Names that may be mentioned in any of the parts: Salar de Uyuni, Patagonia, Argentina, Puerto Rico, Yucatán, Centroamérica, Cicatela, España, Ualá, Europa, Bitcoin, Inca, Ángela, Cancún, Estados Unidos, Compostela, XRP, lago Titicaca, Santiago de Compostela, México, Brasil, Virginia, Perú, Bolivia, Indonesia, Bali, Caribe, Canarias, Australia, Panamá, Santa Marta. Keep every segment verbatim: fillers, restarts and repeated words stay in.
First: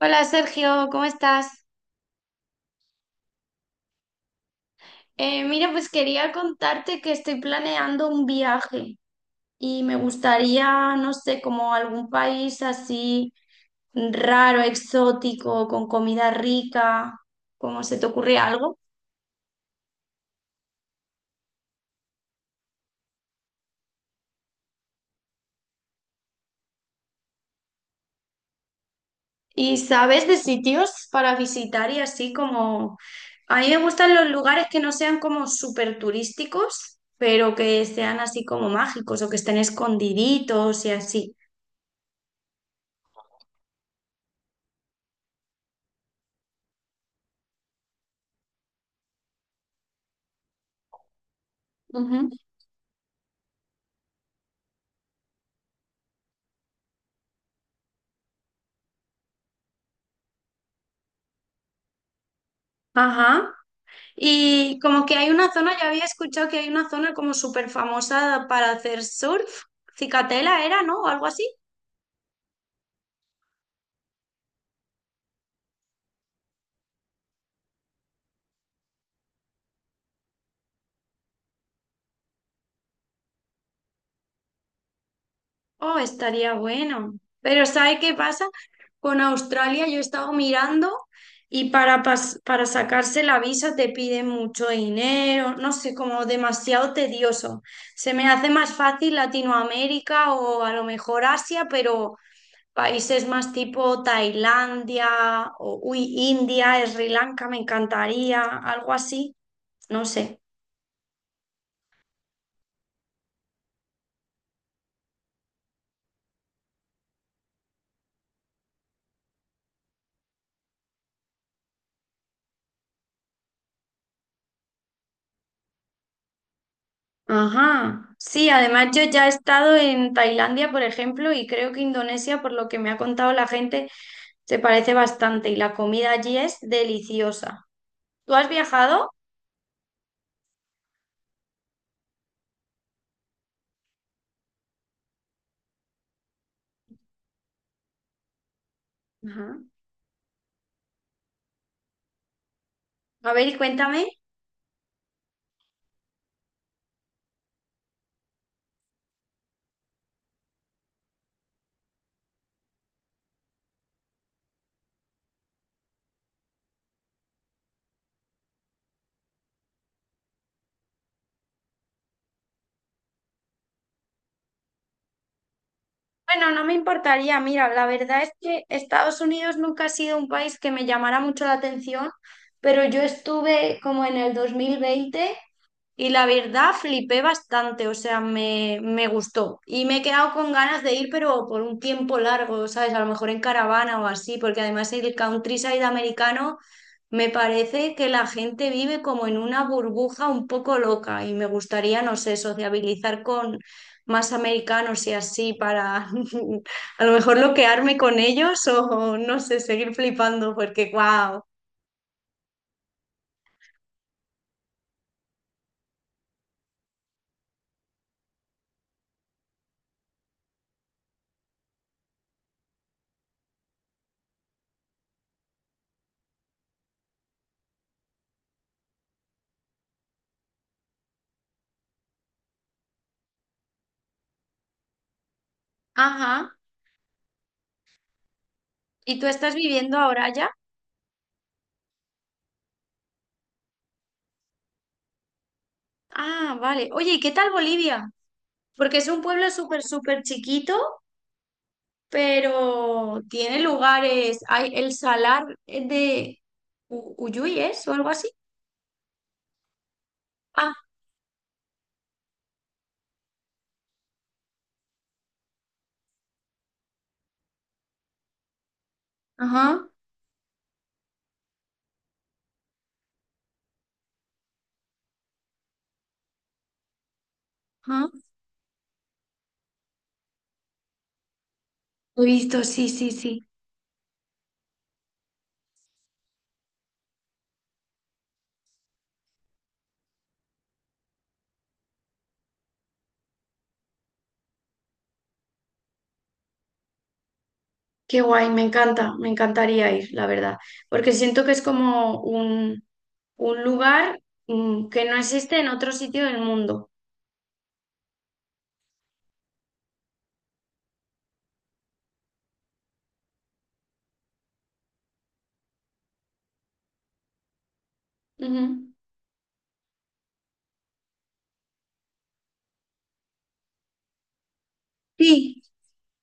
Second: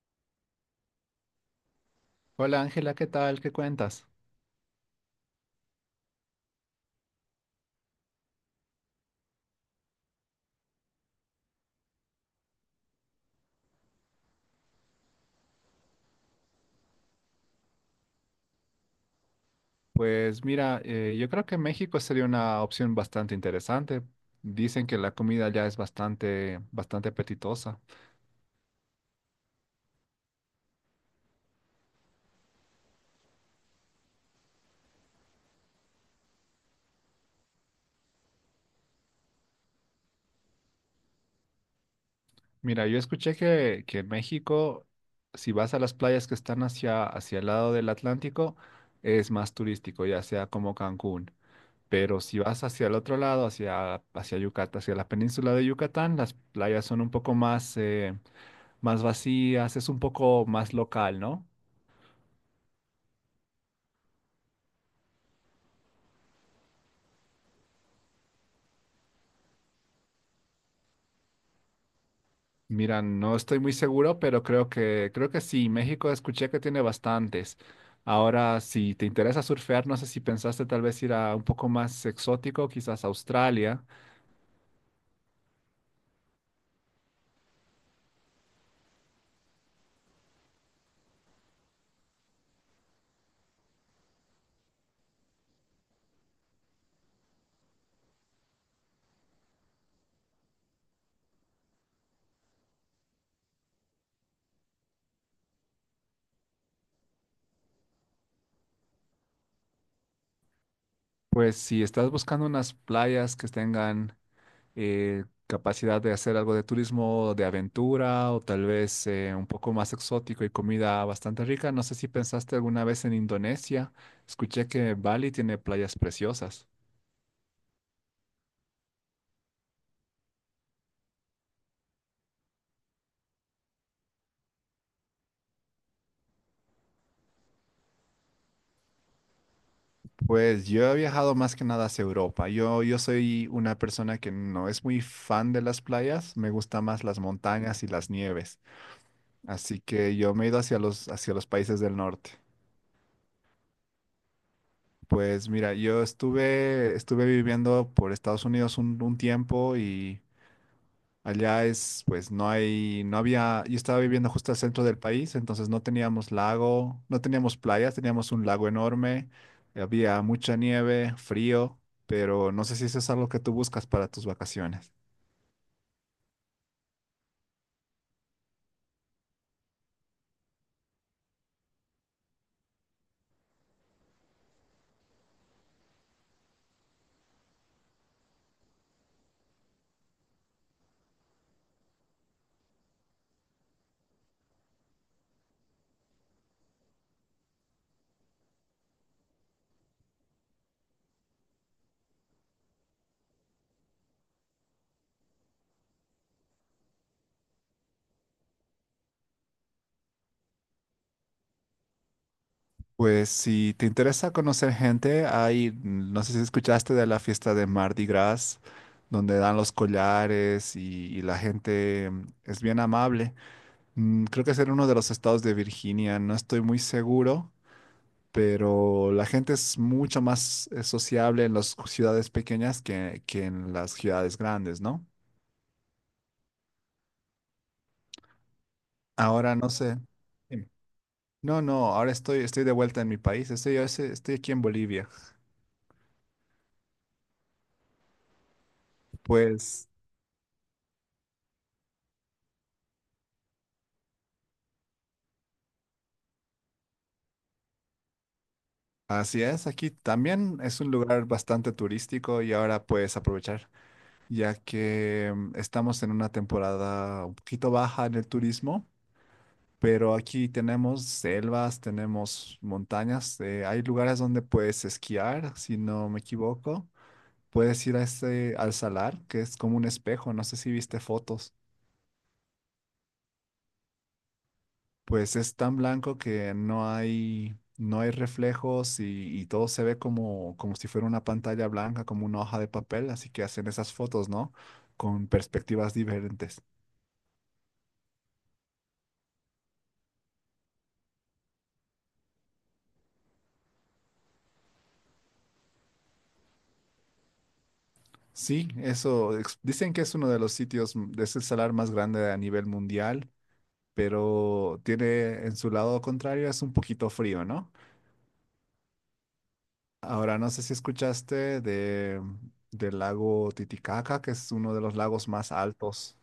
Hola Sergio, ¿cómo estás? Hola Ángela, ¿qué tal? ¿Qué cuentas? Eh, mira, pues quería contarte que estoy planeando un viaje y me gustaría, no sé, como algún país así raro, exótico, con comida rica. ¿Cómo se te ocurre algo? Pues mira, eh, yo creo que México sería una opción bastante interesante. Dicen que la comida ya es bastante, bastante apetitosa. ¿Y sabes de sitios para visitar y así como. A mí me gustan los lugares que no sean como súper turísticos, pero que sean así como mágicos o que estén escondiditos y así. Mira, yo escuché que, que en México, si vas a las playas que están hacia, hacia el lado del Atlántico, es más turístico, ya sea como Cancún. Pero Ujú. si vas hacia el otro lado, hacia, hacia Yucatán, hacia la península de Yucatán, las playas son un poco más, eh, más vacías, es un poco más local, ¿no? Ajá. Y como que hay una zona, ya había escuchado que hay una zona como súper famosa para hacer surf. Cicatela era, ¿no? O algo así. Mira, no estoy muy seguro, pero creo que, creo que sí. México escuché que tiene bastantes. Ahora, si te interesa surfear, no sé si pensaste tal vez ir a un poco más exótico, quizás Australia. Oh, estaría bueno. Pero ¿sabe qué pasa? Con Australia yo he estado mirando y para, pas- para sacarse la visa te piden mucho dinero, no sé, como demasiado tedioso. Se me hace más fácil Latinoamérica o a lo mejor Asia, pero países más tipo Tailandia o uy, India, Sri Lanka, me encantaría, algo así, no sé. Pues si estás buscando unas playas que tengan eh, capacidad de hacer algo de turismo de aventura o tal vez eh, un poco más exótico y comida bastante rica, no sé si pensaste alguna vez en Indonesia. Escuché que Bali tiene playas preciosas. Ajá. Sí, además yo ya he estado en Tailandia, por ejemplo, y creo que Indonesia, por lo que me ha contado la gente, se parece bastante y la comida allí es deliciosa. ¿Tú has viajado? Pues yo he viajado más que nada hacia Europa. Yo, yo soy una persona que no es muy fan de las playas, me gustan más las montañas y las nieves. Ajá. Así que yo me he ido hacia los, hacia los países del norte. A ver, y cuéntame. Pues mira, yo estuve, estuve viviendo por Estados Unidos un, un tiempo y allá es, pues no hay, no había, yo estaba viviendo justo al centro del país, entonces no teníamos lago, no teníamos playas, teníamos un lago enorme, había mucha nieve, frío, pero no sé si eso es algo que tú buscas para tus vacaciones. Bueno, no me importaría. Mira, la verdad es que Estados Unidos nunca ha sido un país que me llamara mucho la atención, pero yo estuve como en el dos mil veinte. Y la verdad flipé bastante. O sea, me, me gustó. Y me he quedado con ganas de ir, pero por un tiempo largo, ¿sabes? A lo mejor en caravana o así, porque además el countryside americano me parece que la gente vive como en una burbuja un poco loca y me gustaría, no sé, sociabilizar con más americanos y así para a lo mejor loquearme con ellos o no sé, seguir flipando porque wow. Pues si te interesa conocer gente, hay, no sé si escuchaste de la fiesta de Mardi Gras, donde dan los collares y, y la gente mm, es bien amable. Mm, Creo que es en uno de los estados de Virginia, no estoy muy seguro, pero la gente es mucho más eh, sociable en las ciudades pequeñas que, que en las ciudades grandes, ¿no? Ajá. ¿Y tú estás Ahora no sé. viviendo ahora ya? Dime. No, no, ahora estoy, estoy de vuelta en mi país, estoy, estoy estoy aquí en Bolivia. Ah, vale. Oye, ¿y qué tal Bolivia? Porque es un pueblo súper, Pues súper chiquito, pero tiene lugares. Hay el Salar de U- Uyui, ¿es? O algo así. así es, aquí también Ah, es un lugar bastante turístico y ahora puedes aprovechar, ya que mm, estamos en una temporada un poquito baja en el turismo. ajá, Pero aquí tenemos selvas, tenemos montañas, eh, hay lugares donde puedes esquiar, si no me equivoco. Puedes ir a ajá. este, al salar, que es como un espejo, no sé si viste fotos. Lo he visto, sí, sí, sí. Pues es tan blanco que no hay, no hay reflejos y, y todo se ve como, como si fuera una pantalla blanca, como una hoja de papel, así que hacen esas fotos, ¿no? Con perspectivas diferentes. Qué guay, me encanta, me encantaría ir, la verdad. Porque siento que es como un, un lugar mm, que no existe en otro sitio del mundo. Sí, eso, ex- dicen que es uno de los sitios, m- es el salar más grande a nivel mundial, pero tiene en su lado contrario, es un poquito frío, ¿no? Ujú. Ahora, no sé si escuchaste de, del lago Titicaca, que es uno de los lagos más Sí. altos.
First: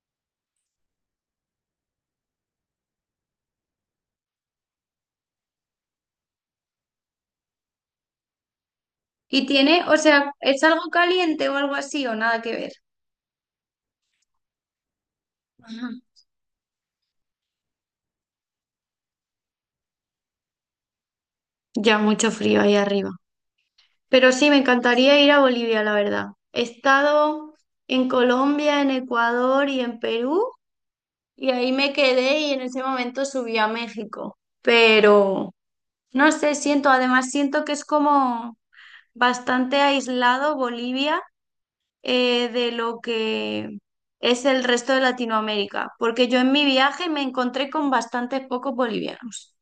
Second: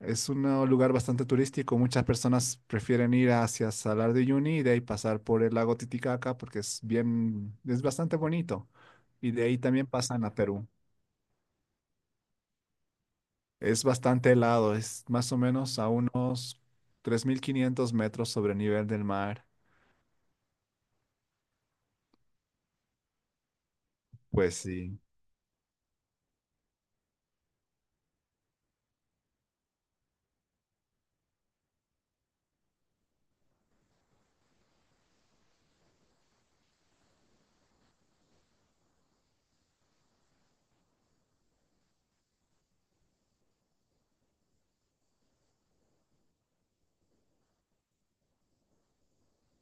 Es un eh, lugar bastante turístico. Muchas personas prefieren ir hacia Salar de Uyuni y de ahí pasar por el lago Titicaca porque es bien, es bastante bonito. Y de Y ahí tiene, también o pasan sea, a ¿es Perú. algo caliente o algo así o nada que ver? Es bastante helado, es más o menos a unos tres mil quinientos metros sobre el nivel del mar. Ya mucho frío ahí arriba. Pero sí, me Pues sí. encantaría ir a Bolivia, la verdad. He estado en Colombia, en Ecuador y en Perú, y ahí me quedé y en ese momento subí a México. Pero no sé, siento, además siento que es como bastante aislado Bolivia eh, de lo que es el resto de Latinoamérica, porque yo en mi viaje me encontré con bastantes pocos bolivianos.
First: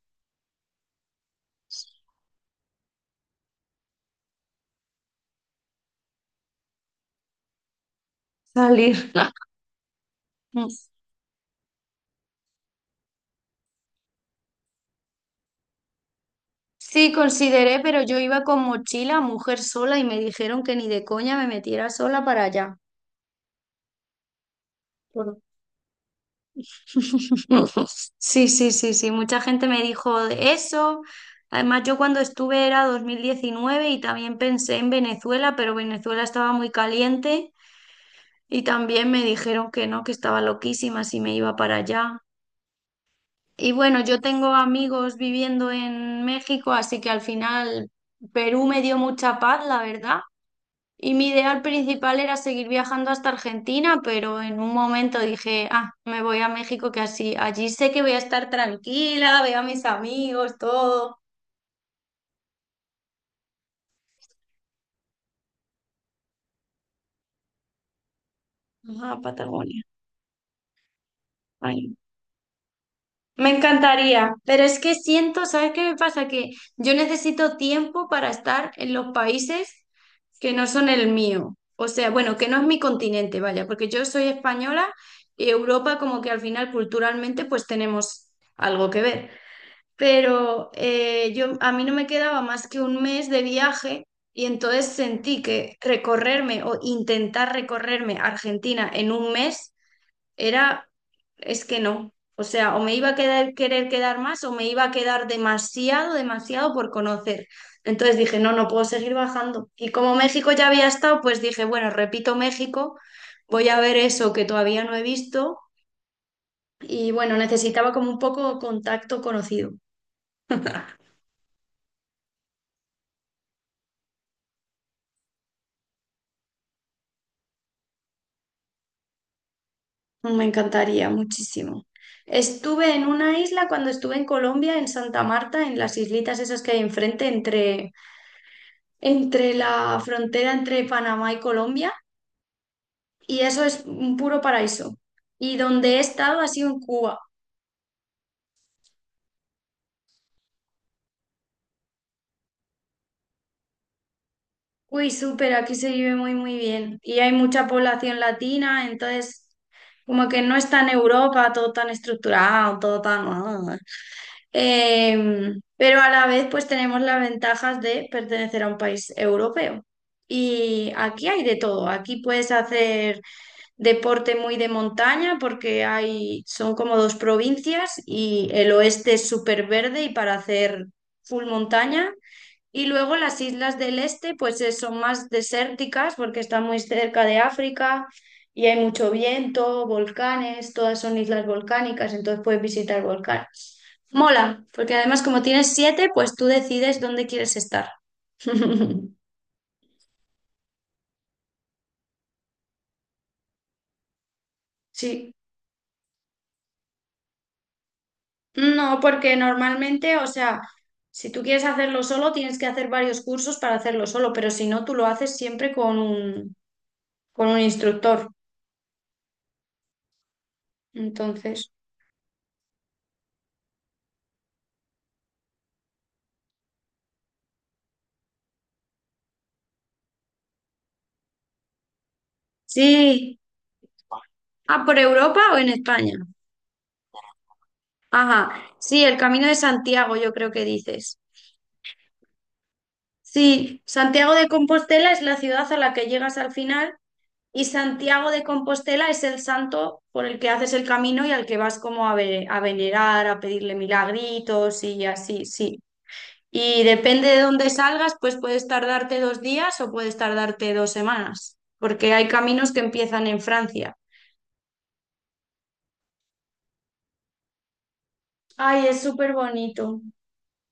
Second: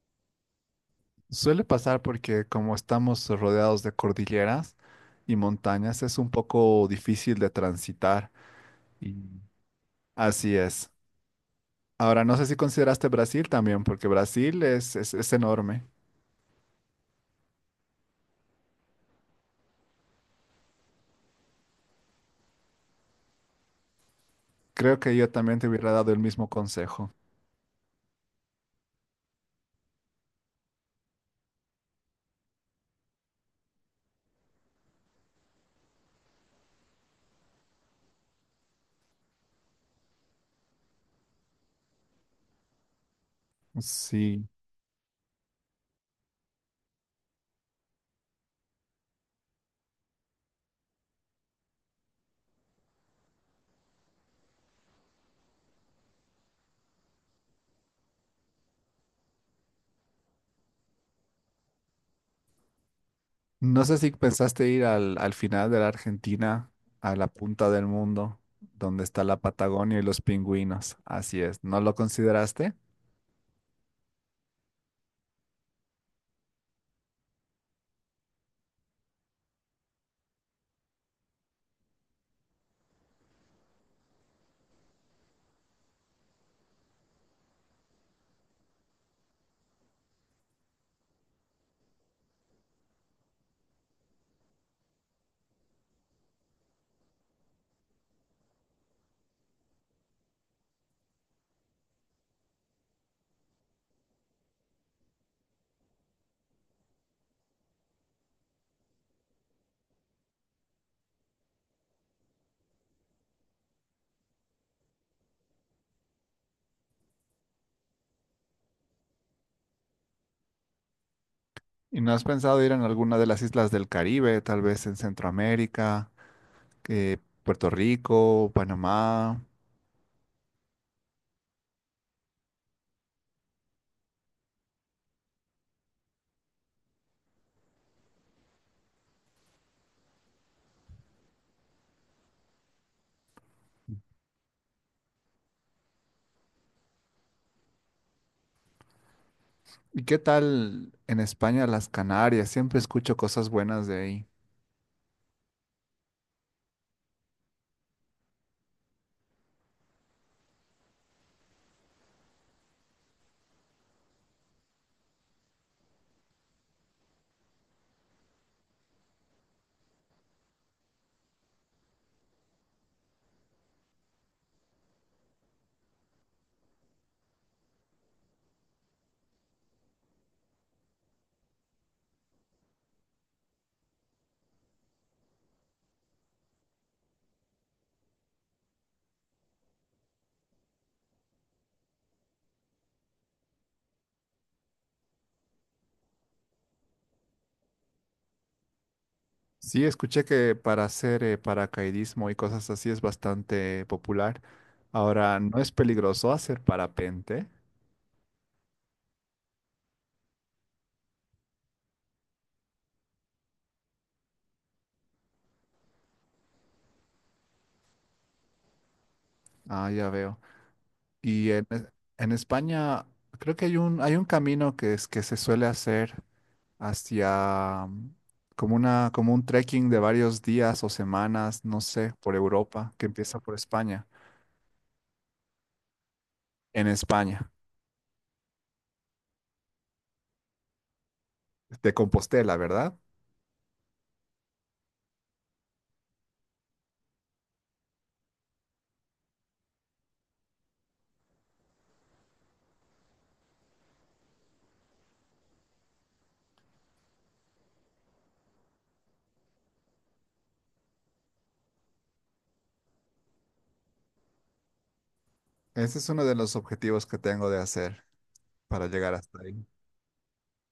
Suele pasar porque como estamos rodeados de cordilleras y montañas, es un poco difícil de transitar. Salir. Y así es. Ahora, no sé si consideraste Brasil también, porque Brasil es, es, es enorme. Sí, consideré, pero yo iba con mochila, mujer sola, y me dijeron que ni de coña me metiera sola para allá. Creo que yo Por- también te hubiera dado el mismo consejo. Sí, sí, sí, sí, mucha gente me dijo eso. Además, yo cuando estuve era dos mil diecinueve y también pensé en Venezuela, pero Venezuela estaba muy caliente y también me dijeron que no, que estaba loquísima si me iba para allá. Y bueno, yo tengo Sí. amigos viviendo en México, así que al final Perú me dio mucha paz, la verdad. Y mi ideal principal era seguir viajando hasta Argentina, pero en un momento dije, ah, me voy a México, que así, allí sé que voy a estar tranquila, veo a mis amigos, todo. No sé si pensaste ir al, al final de la Argentina, a la punta del mundo, donde Ah, está la Patagonia. Patagonia y los pingüinos. Así es. ¿No Ay, lo consideraste? me encantaría, pero es que siento, ¿sabes qué me pasa? Que yo necesito tiempo para estar en los países que no son el mío. O sea, bueno, que no es mi continente, vaya, porque yo soy española y Europa como que al final culturalmente pues tenemos algo que ver. Pero eh, yo, a mí no me quedaba más que un mes de viaje y entonces sentí que recorrerme o intentar recorrerme Argentina en un mes era, es que no. O sea, o me iba a quedar, querer quedar más o me iba a quedar demasiado, demasiado por conocer. Entonces dije, no, no puedo seguir bajando. Y como México ya había estado, pues dije, bueno, repito México, voy a ver eso que todavía no he visto. Y bueno, necesitaba como un poco contacto conocido. ¿Y no has pensado ir en alguna de las islas del Caribe, tal vez en Centroamérica, eh, Puerto Rico, Panamá? Me encantaría muchísimo. Estuve en una isla cuando estuve en Colombia, en Santa Marta, en las islitas esas que hay enfrente, entre, entre la frontera entre Panamá y Colombia, y eso es un puro paraíso. Y donde he estado ha sido en Cuba. ¿Y qué tal en España, las Canarias? Siempre escucho cosas buenas de ahí. Uy, súper, aquí se vive muy, muy bien. Y hay mucha población latina, entonces como que no está en Europa todo tan estructurado, todo tan. Ah, Em, pero a la vez, pues tenemos las ventajas de pertenecer a un país europeo. Y aquí hay de todo. Aquí puedes hacer deporte muy de montaña porque hay, son como dos provincias y el oeste es súper verde y para hacer full montaña. Y luego las islas del este, pues eh, son más desérticas porque están muy cerca de África y hay mucho viento, volcanes, todas son islas volcánicas, entonces puedes visitar volcanes. Mola, porque además como tienes siete, pues tú decides dónde quieres estar. Sí, escuché que para hacer eh, paracaidismo y cosas así es bastante popular. Sí. Ahora, ¿no es peligroso hacer parapente? No, porque normalmente, o sea, si tú quieres hacerlo solo, tienes que hacer varios cursos para hacerlo solo, pero si no, tú lo haces siempre con un, con un instructor. Ah, ya veo. Y en, Entonces, es- en España creo que hay un, hay un camino que, es, que se suele hacer hacia mm, como una, como un trekking de varios días o semanas, no sé, por Europa, que sí. empieza por España, Ah, ¿por Europa o en España? en España, Ajá, sí, el Camino de Santiago, yo creo que dices. de Compostela, ¿verdad? Sí, Santiago de Compostela es la ciudad a la que llegas al final y Santiago de Compostela es el santo por el que haces el camino y al que vas como a, ve- a venerar, a pedirle milagritos y así, sí. Y depende de dónde salgas, pues puedes tardarte dos días o puedes tardarte dos semanas, porque hay caminos que empiezan en Francia. Ese es uno de los objetivos que tengo de hacer Ay, para es llegar súper hasta ahí. bonito.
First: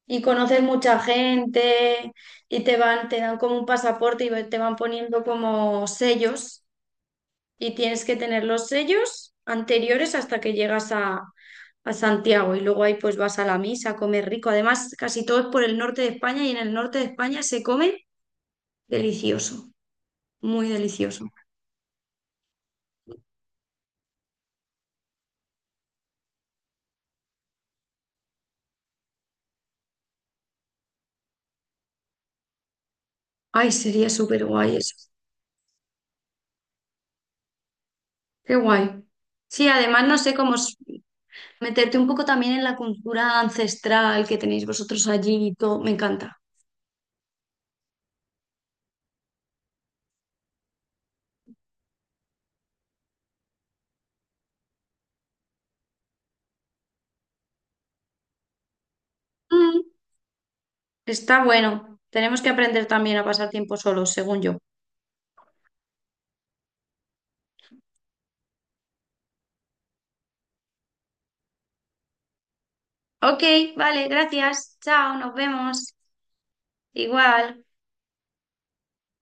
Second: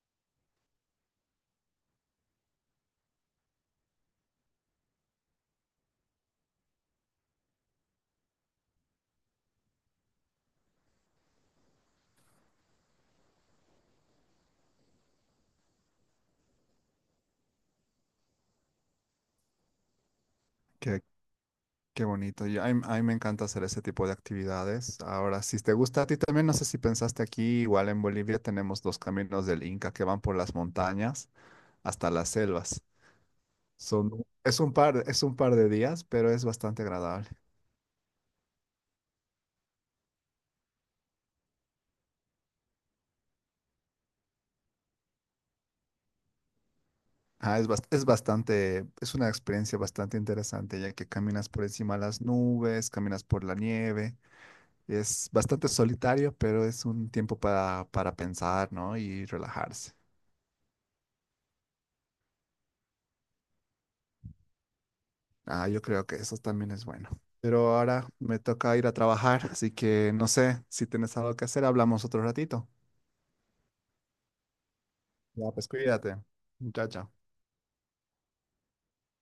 Y conoces mucha gente y te van, te dan como un pasaporte y te van poniendo como sellos y tienes que tener los sellos anteriores hasta que llegas a, a Santiago y luego ahí pues vas a la misa a comer rico. Además, casi todo es por el norte de España y en el norte de España se come delicioso, muy Qué, delicioso. qué bonito. Y a mí, a mí me encanta hacer ese tipo de actividades. Ahora, si te gusta a ti también, no sé si pensaste aquí, igual en Bolivia tenemos los caminos del Inca que van por las montañas hasta las selvas. Ay, sería Son, un- súper es un guay eso. par, es un par de días, pero es bastante agradable. Qué guay. Sí, además no sé cómo es- meterte un poco también en la cultura ancestral que tenéis vosotros allí y todo. Me encanta. Ah, es, bas- es bastante, es una experiencia bastante interesante, ya que caminas por encima de las nubes, caminas por la nieve. Es bastante solitario, pero es un tiempo para, para pensar, ¿no? Y Mm. relajarse. Está bueno. Tenemos que aprender también a pasar tiempo solos, según yo. Ah, yo creo que eso también es bueno. Pero ahora me toca ir a trabajar, así que no sé si tienes algo que hacer, hablamos otro ratito. Ok, vale, gracias. Chao, nos Ya, pues vemos. cuídate. Chao, chao. Igual.